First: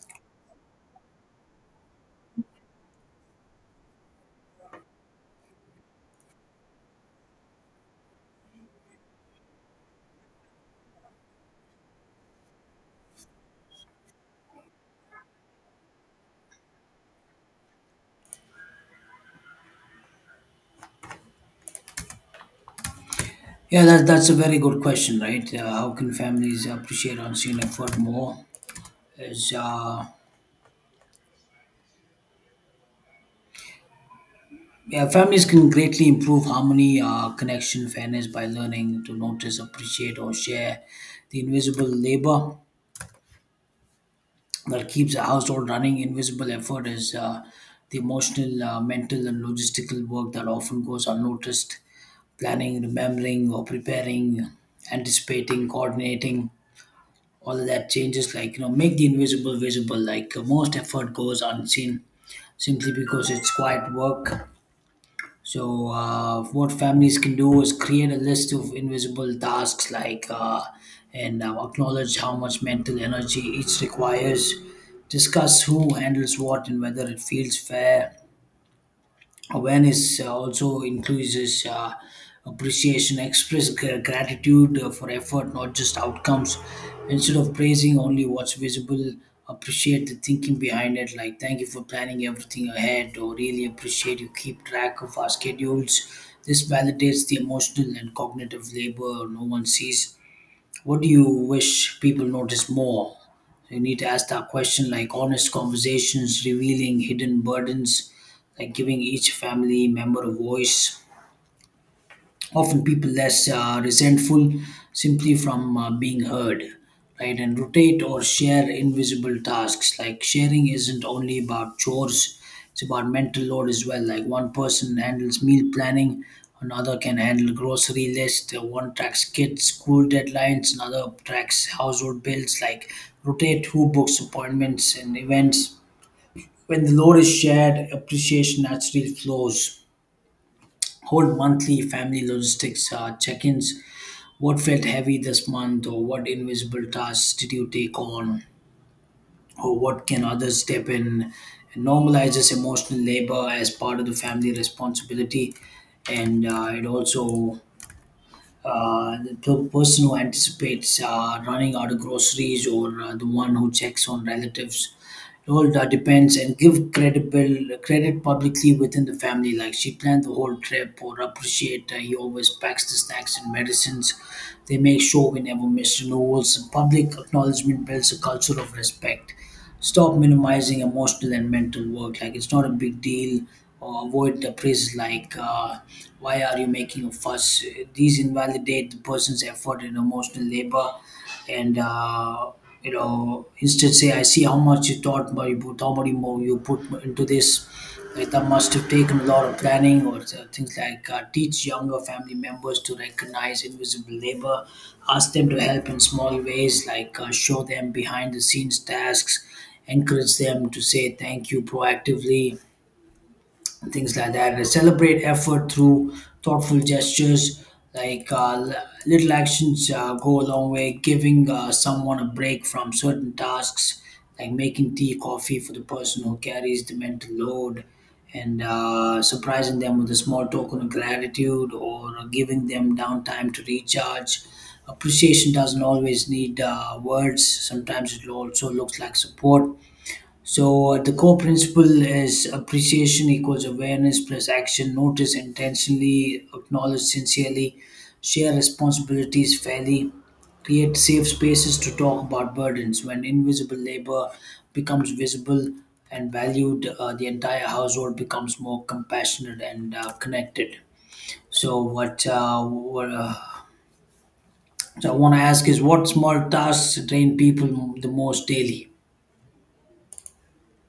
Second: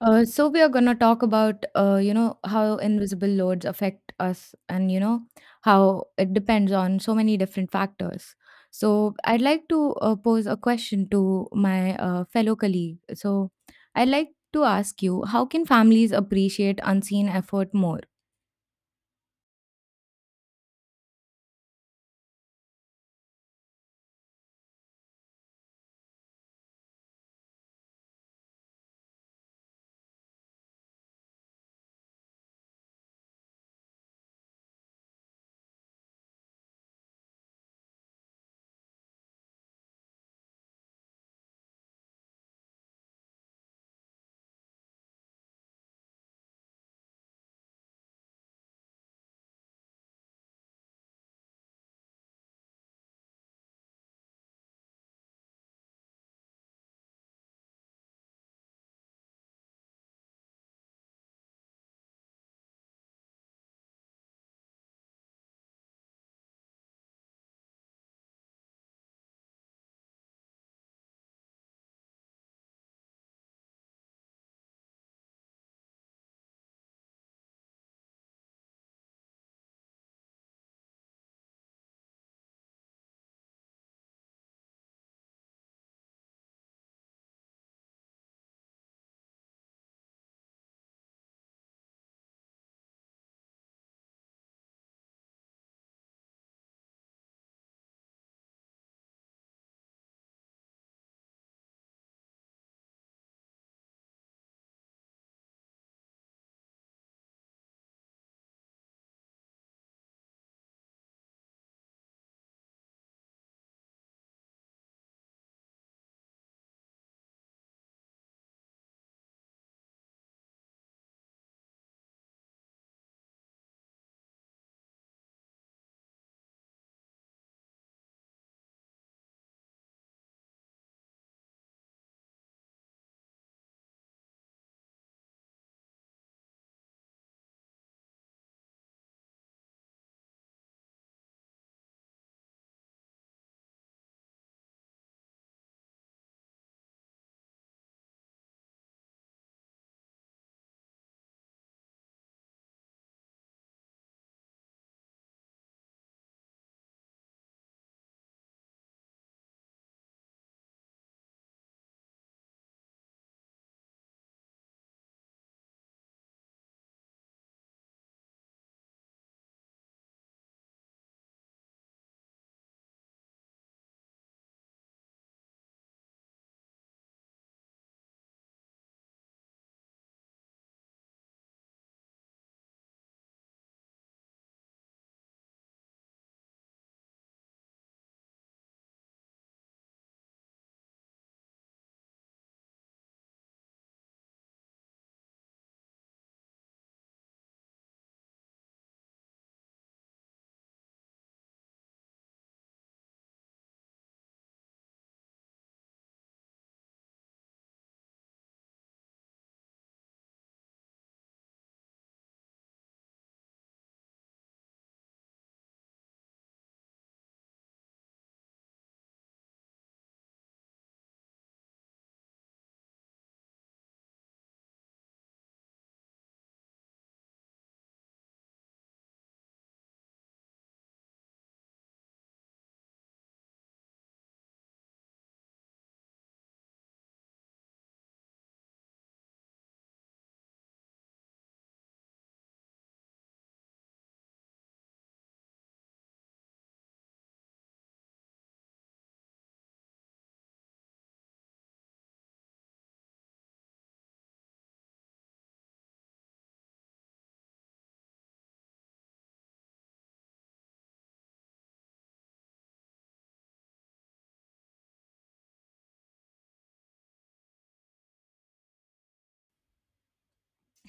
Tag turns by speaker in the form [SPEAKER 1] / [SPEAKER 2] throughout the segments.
[SPEAKER 1] So we are gonna talk about you know how invisible loads affect us, and you know how it depends on so many different factors. So I'd like to pose a question to my fellow colleague. So I'd like to ask you, how can families appreciate unseen effort more?
[SPEAKER 2] Yeah, that's a very good question, right? How can families appreciate unseen effort more? Is Yeah, families can greatly improve harmony, connection, fairness by learning to notice, appreciate, or share the invisible labor that keeps a household running. Invisible effort is the emotional, mental, and logistical work that often goes unnoticed. Planning, remembering, or preparing, anticipating, coordinating all of that changes like make the invisible visible, like most effort goes unseen simply because it's quiet work. So what families can do is create a list of invisible tasks, like and acknowledge how much mental energy each requires, discuss who handles what and whether it feels fair. Awareness also increases appreciation. Express gratitude for effort, not just outcomes. Instead of praising only what's visible, appreciate the thinking behind it. Like, thank you for planning everything ahead, or really appreciate you keep track of our schedules. This validates the emotional and cognitive labor no one sees. What do you wish people notice more? You need to ask that question, like honest conversations, revealing hidden burdens, like giving each family member a voice. Often people less resentful simply from being heard, right? And rotate or share invisible tasks, like sharing isn't only about chores, it's about mental load as well. Like one person handles meal planning, another can handle grocery list, one tracks kids school deadlines, another tracks household bills, like rotate who books appointments and events. When the load is shared, appreciation naturally flows. Hold monthly family logistics check-ins. What felt heavy this month, or what invisible tasks did you take on, or what can others step in? It normalizes emotional labor as part of the family responsibility, and it also the per- person who anticipates running out of groceries, or the one who checks on relatives. It all depends. And give credible credit publicly within the family. Like, she planned the whole trip, or appreciate he always packs the snacks and medicines. They make sure we never miss renewals. Public acknowledgement builds a culture of respect. Stop minimizing emotional and mental work. Like, it's not a big deal, or avoid the praise, like, "Why are you making a fuss?" These invalidate the person's effort and emotional labor, and uh, instead say, "I see how much you thought, but you put how much more you put into this." That must have taken a lot of planning. Or things like teach younger family members to recognize invisible labor, ask them to help in small ways, like show them behind the scenes tasks, encourage them to say thank you proactively, things like that. And celebrate effort through thoughtful gestures, like little actions go a long way. Giving someone a break from certain tasks, like making tea coffee for the person who carries the mental load, and surprising them with a small token of gratitude, or giving them downtime to recharge. Appreciation doesn't always need words. Sometimes it also looks like support. So the core principle is appreciation equals awareness plus action. Notice intentionally, acknowledge sincerely, share responsibilities fairly, create safe spaces to talk about burdens. When invisible labor becomes visible and valued, the entire household becomes more compassionate and connected. So what so I want to ask is, what small tasks drain people the most daily?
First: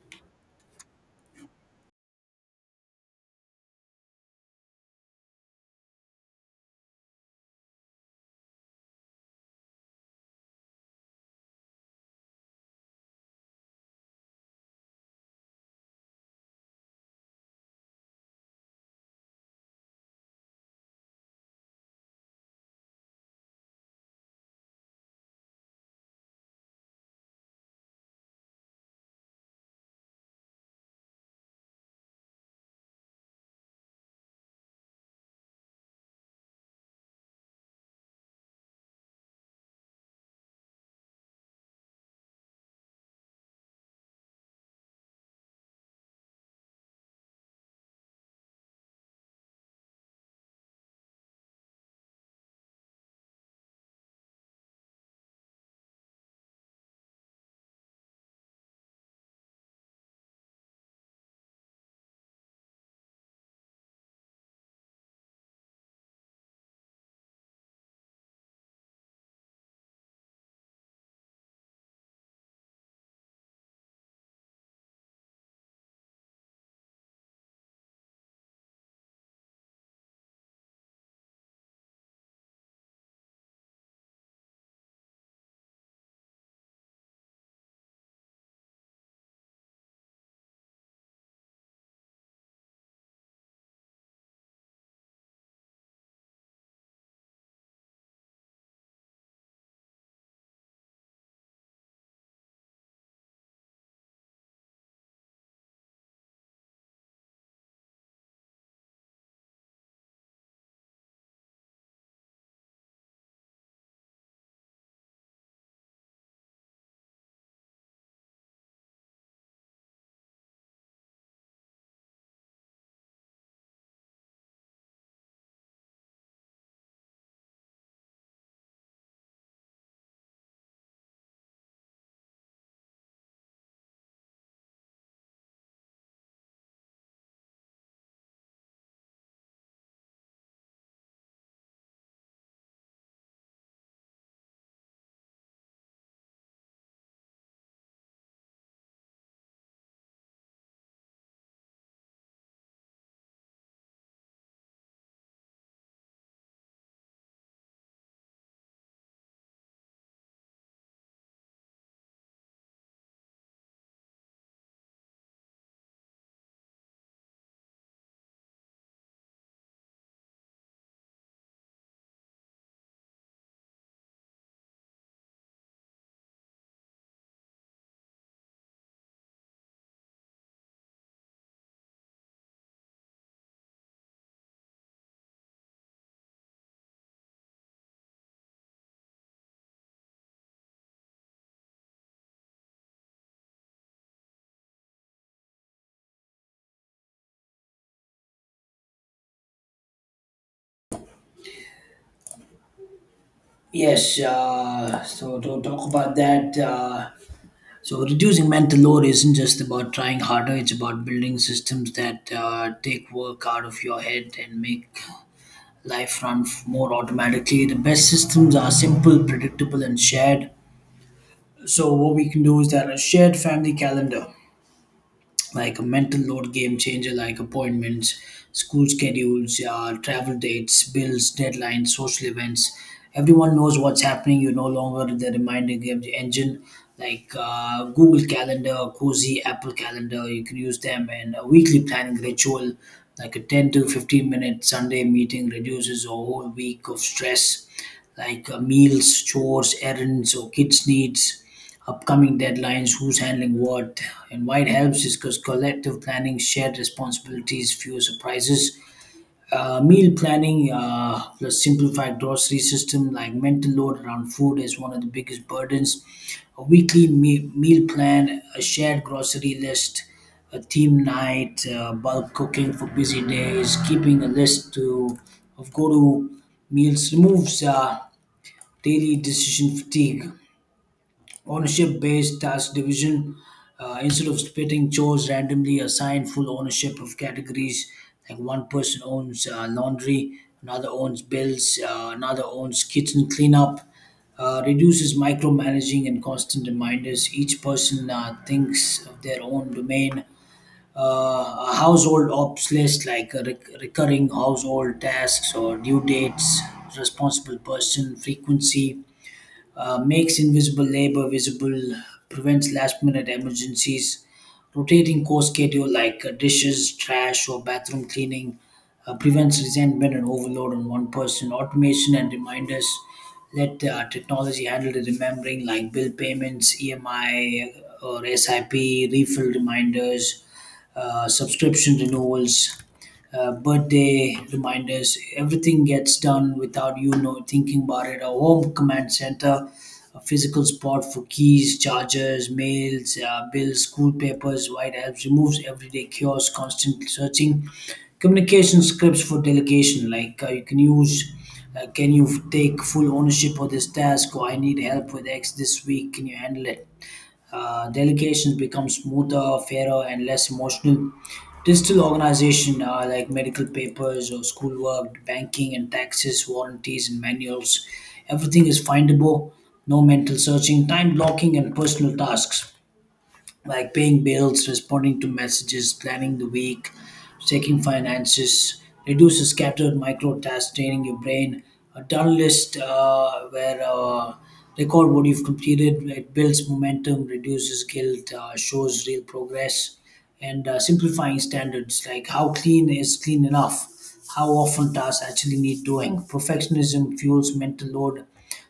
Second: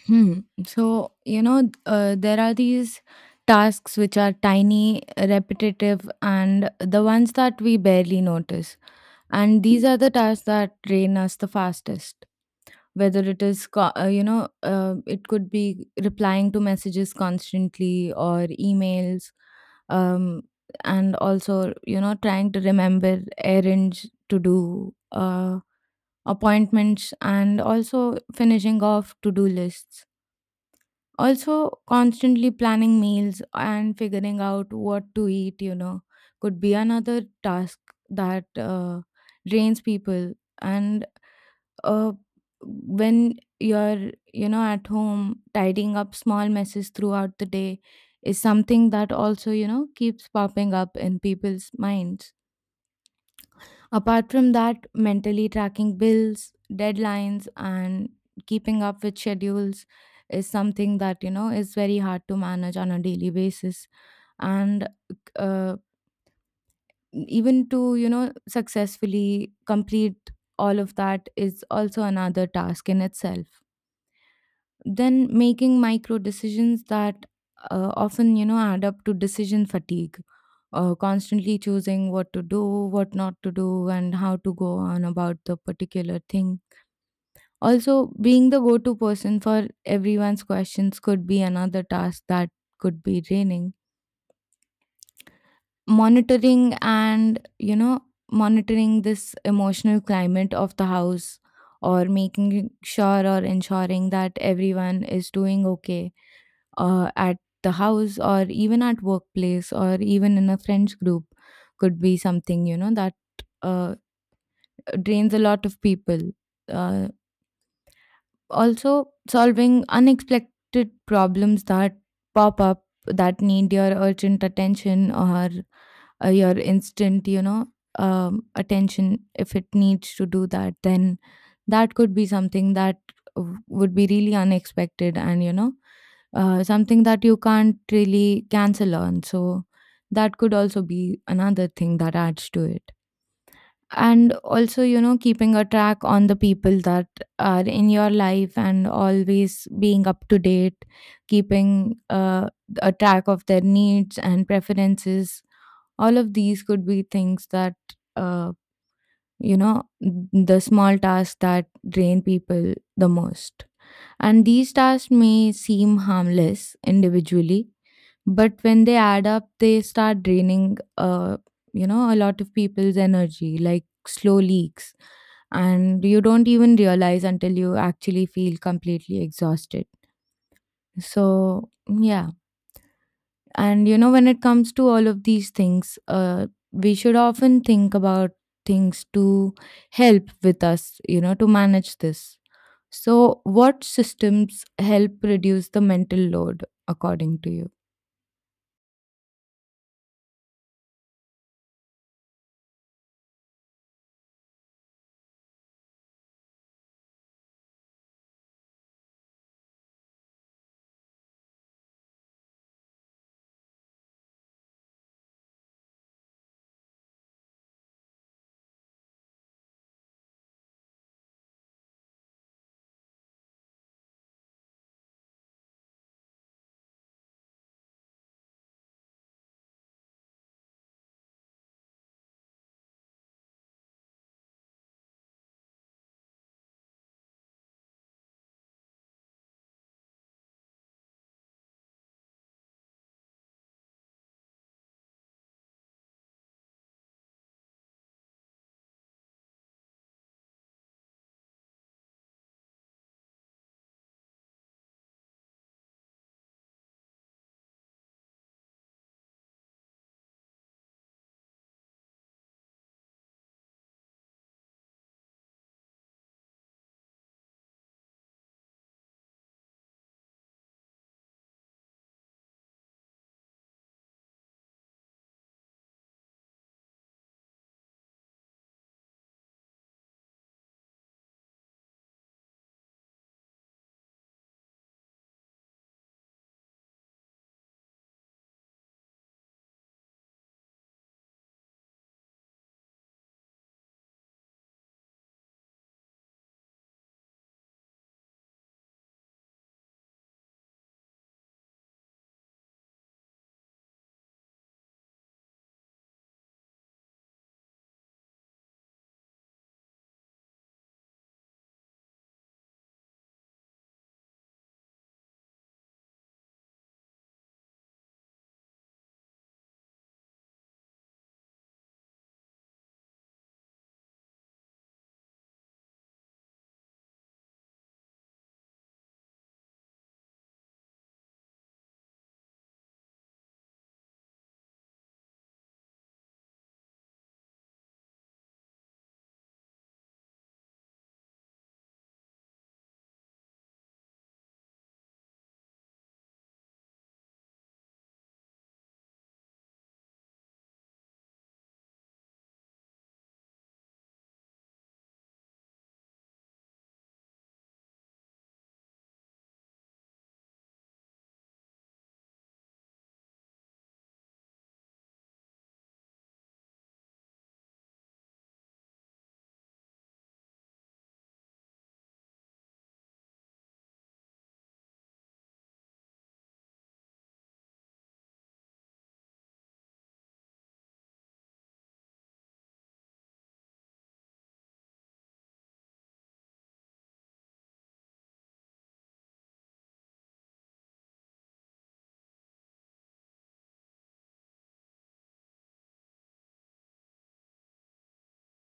[SPEAKER 1] Hmm. So you know there are these tasks which are tiny, repetitive, and the ones that we barely notice, and these are the tasks that drain us the fastest, whether it is you know, it could be replying to messages constantly, or emails, um, and also you know trying to remember errands to do, appointments, and also finishing off to do lists. Also, constantly planning meals and figuring out what to eat, you know, could be another task that drains people. And uh, when you're, you know, at home, tidying up small messes throughout the day is something that also, you know, keeps popping up in people's minds. Apart from that, mentally tracking bills, deadlines, and keeping up with schedules is something that, you know, is very hard to manage on a daily basis. And uh, even to, you know, successfully complete all of that is also another task in itself. Then making micro decisions that often you know add up to decision fatigue. Constantly choosing what to do, what not to do, and how to go on about the particular thing. Also being the go-to person for everyone's questions could be another task that could be draining. Monitoring and you know monitoring this emotional climate of the house, or making sure or ensuring that everyone is doing okay at the house, or even at workplace, or even in a friends group, could be something you know that uh, drains a lot of people. uh, Also solving unexpected problems that pop up, that need your urgent attention, or your instant you know attention. If it needs to do that, then that could be something that would be really unexpected, and you know something that you can't really cancel on, so that could also be another thing that adds to it. And also you know keeping a track on the people that are in your life and always being up to date, keeping a track of their needs and preferences. All of these could be things that uh, you know, the small tasks that drain people the most. And these tasks may seem harmless individually, but when they add up, they start draining, you know, a lot of people's energy, like slow leaks. And you don't even realize until you actually feel completely exhausted. So, yeah. And, you know, when it comes to all of these things, we should often think about things to help with us, you know, to manage this. So, what systems help reduce the mental load according to you?
[SPEAKER 2] Yes, so to talk about that, reducing mental load isn't just about trying harder, it's about building systems that take work out of your head and make life run more automatically. The best systems are simple, predictable, and shared. So, what we can do is that a shared family calendar, like a mental load game changer, like appointments, school schedules, travel dates, bills, deadlines, social events. Everyone knows what's happening, you're no longer the reminder game engine. Like Google Calendar, Cozy, Apple Calendar, you can use them. And a weekly planning ritual, like a 10 to 15 minute Sunday meeting, reduces a whole week of stress. Like meals, chores, errands, or kids needs, upcoming deadlines, who's handling what, and why it helps is because collective planning, shared responsibilities, fewer surprises. Meal planning plus simplified grocery system, like mental load around food is one of the biggest burdens. A weekly meal plan, a shared grocery list, a team night, bulk cooking for busy days, keeping a list to of go to meals removes daily decision fatigue. Ownership based task division, instead of splitting chores randomly, assign full ownership of categories. Like one person owns laundry, another owns bills, another owns kitchen cleanup. Reduces micromanaging and constant reminders, each person thinks of their own domain. A household ops list, like recurring household tasks or due dates, responsible person frequency, makes invisible labor visible, prevents last minute emergencies. Rotating core schedule, like dishes, trash, or bathroom cleaning, prevents resentment and overload on one person. Automation and reminders, let technology handle the remembering, like bill payments, EMI, or SIP, refill reminders, subscription renewals, birthday reminders. Everything gets done without thinking about it. A home command center, a physical spot for keys, chargers, mails, bills, school papers, white helps, removes everyday chaos, constant searching. Communication scripts for delegation, like you can use. Can you take full ownership of this task? Or I need help with X this week. Can you handle it? Delegations become smoother, fairer, and less emotional. Digital organization, like medical papers or schoolwork, banking and taxes, warranties and manuals, everything is findable. No mental searching, time blocking, and personal tasks like paying bills, responding to messages, planning the week, checking finances, reduces scattered micro tasks, training your brain. A done list, where record what you've completed, it builds momentum, reduces guilt, shows real progress, and simplifying standards, like how clean is clean enough, how often tasks actually need doing. Perfectionism fuels mental load,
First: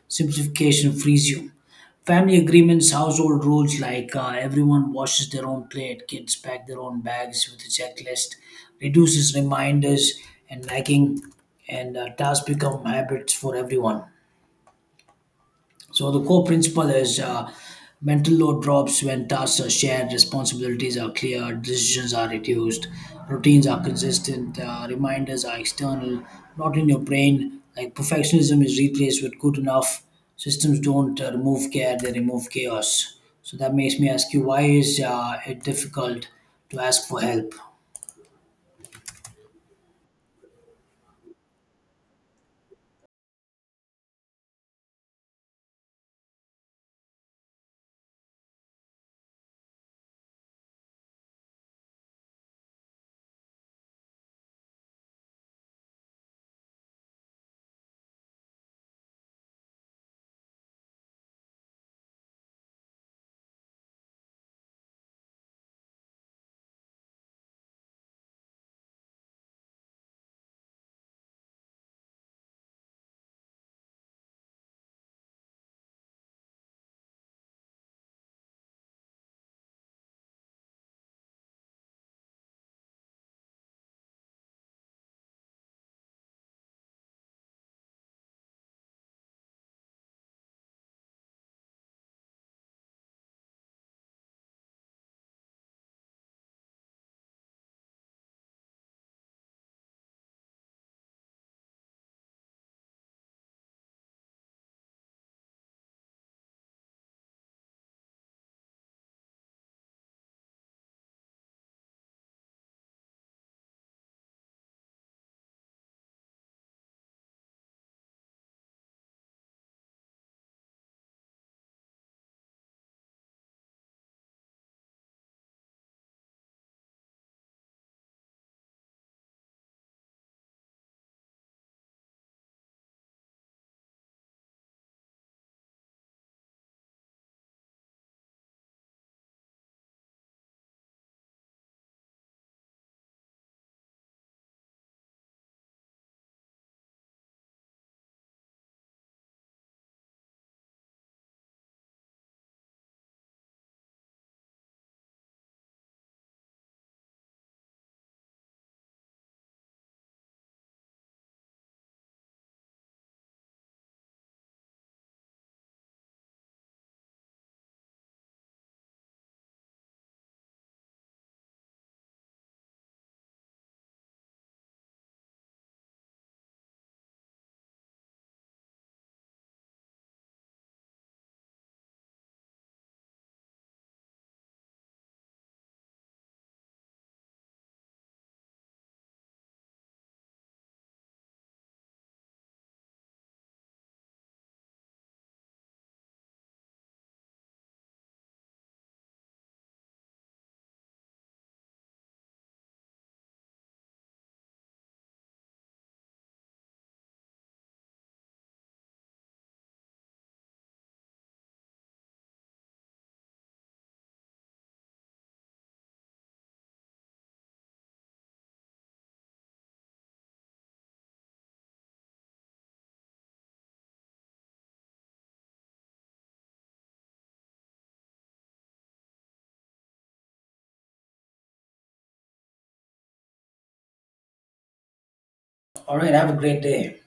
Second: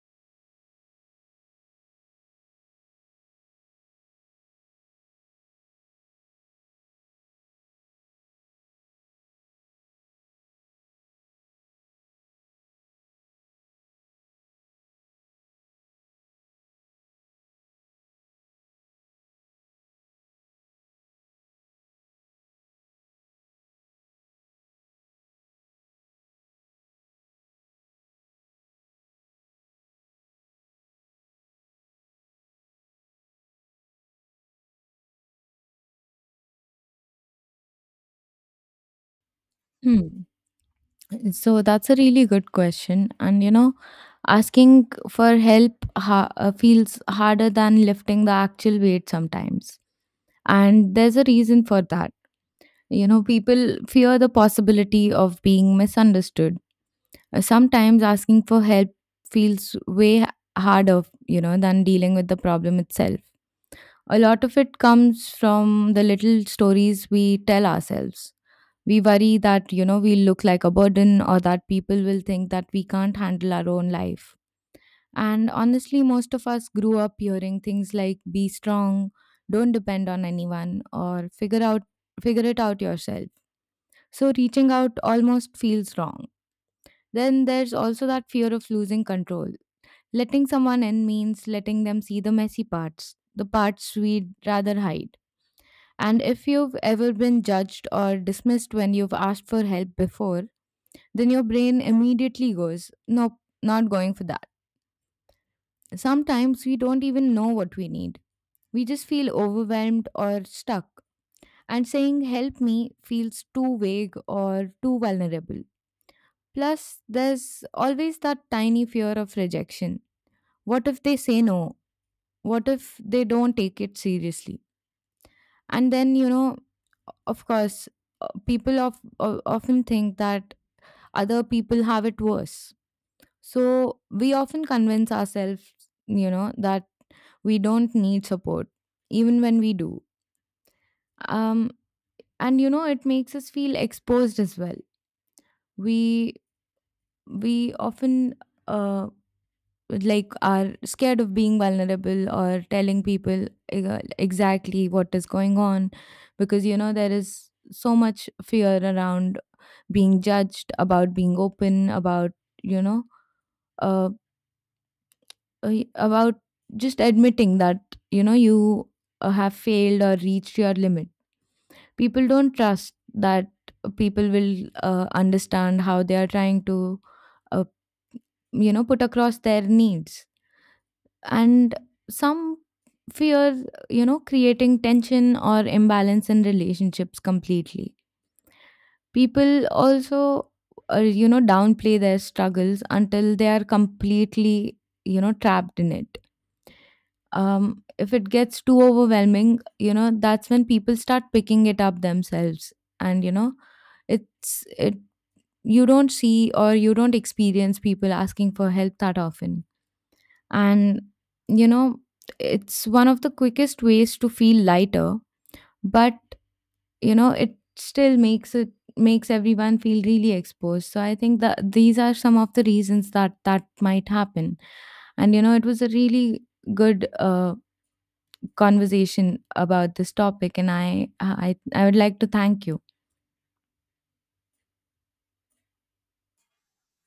[SPEAKER 2] simplification frees you. Family agreements, household rules, like everyone washes their own plate, kids pack their own bags with a checklist, reduces reminders and nagging, and tasks become habits for everyone. So the core principle is mental load drops when tasks are shared, responsibilities are clear, decisions are reduced, routines are consistent, reminders are external, not in your brain. Like perfectionism is replaced with good enough. Systems don't remove care; they remove chaos. So that makes me ask you, why is it difficult to ask for help?
[SPEAKER 1] Hmm. So that's a really good question. And you know, asking for help feels harder than lifting the actual weight sometimes. And there's a reason for that. You know, people fear the possibility of being misunderstood. Sometimes asking for help feels way harder, you know, than dealing with the problem itself. A lot of it comes from the little stories we tell ourselves. We worry that, you know, we look like a burden, or that people will think that we can't handle our own life. And honestly, most of us grew up hearing things like be strong, don't depend on anyone, or figure it out yourself. So reaching out almost feels wrong. Then there's also that fear of losing control. Letting someone in means letting them see the messy parts, the parts we'd rather hide. And if you've ever been judged or dismissed when you've asked for help before, then your brain immediately goes, nope, not going for that. Sometimes we don't even know what we need. We just feel overwhelmed or stuck. And saying help me feels too vague or too vulnerable. Plus, there's always that tiny fear of rejection. What if they say no? What if they don't take it seriously? And then, you know, of course, people often think that other people have it worse. So we often convince ourselves, you know, that we don't need support, even when we do. Um, and you know, it makes us feel exposed as well. We we often uh, like are scared of being vulnerable or telling people exactly what is going on, because you know there is so much fear around being judged, about being open, about, you know, uh, about just admitting that, you know, you have failed or reached your limit. People don't trust that people will understand how they are trying to, uh, you know, put across their needs. And some fear, you know, creating tension or imbalance in relationships completely. People also, you know, downplay their struggles until they are completely, you know, trapped in it. If it gets too overwhelming, you know, that's when people start picking it up themselves. And, you know, it's, it, you don't see or you don't experience people asking for help that often. And, you know, it's one of the quickest ways to feel lighter. But you know it still makes everyone feel really exposed. So I think that these are some of the reasons that that might happen. And you know it was a really good conversation about this topic, and I would like to thank you.
[SPEAKER 2] All right, have a great day.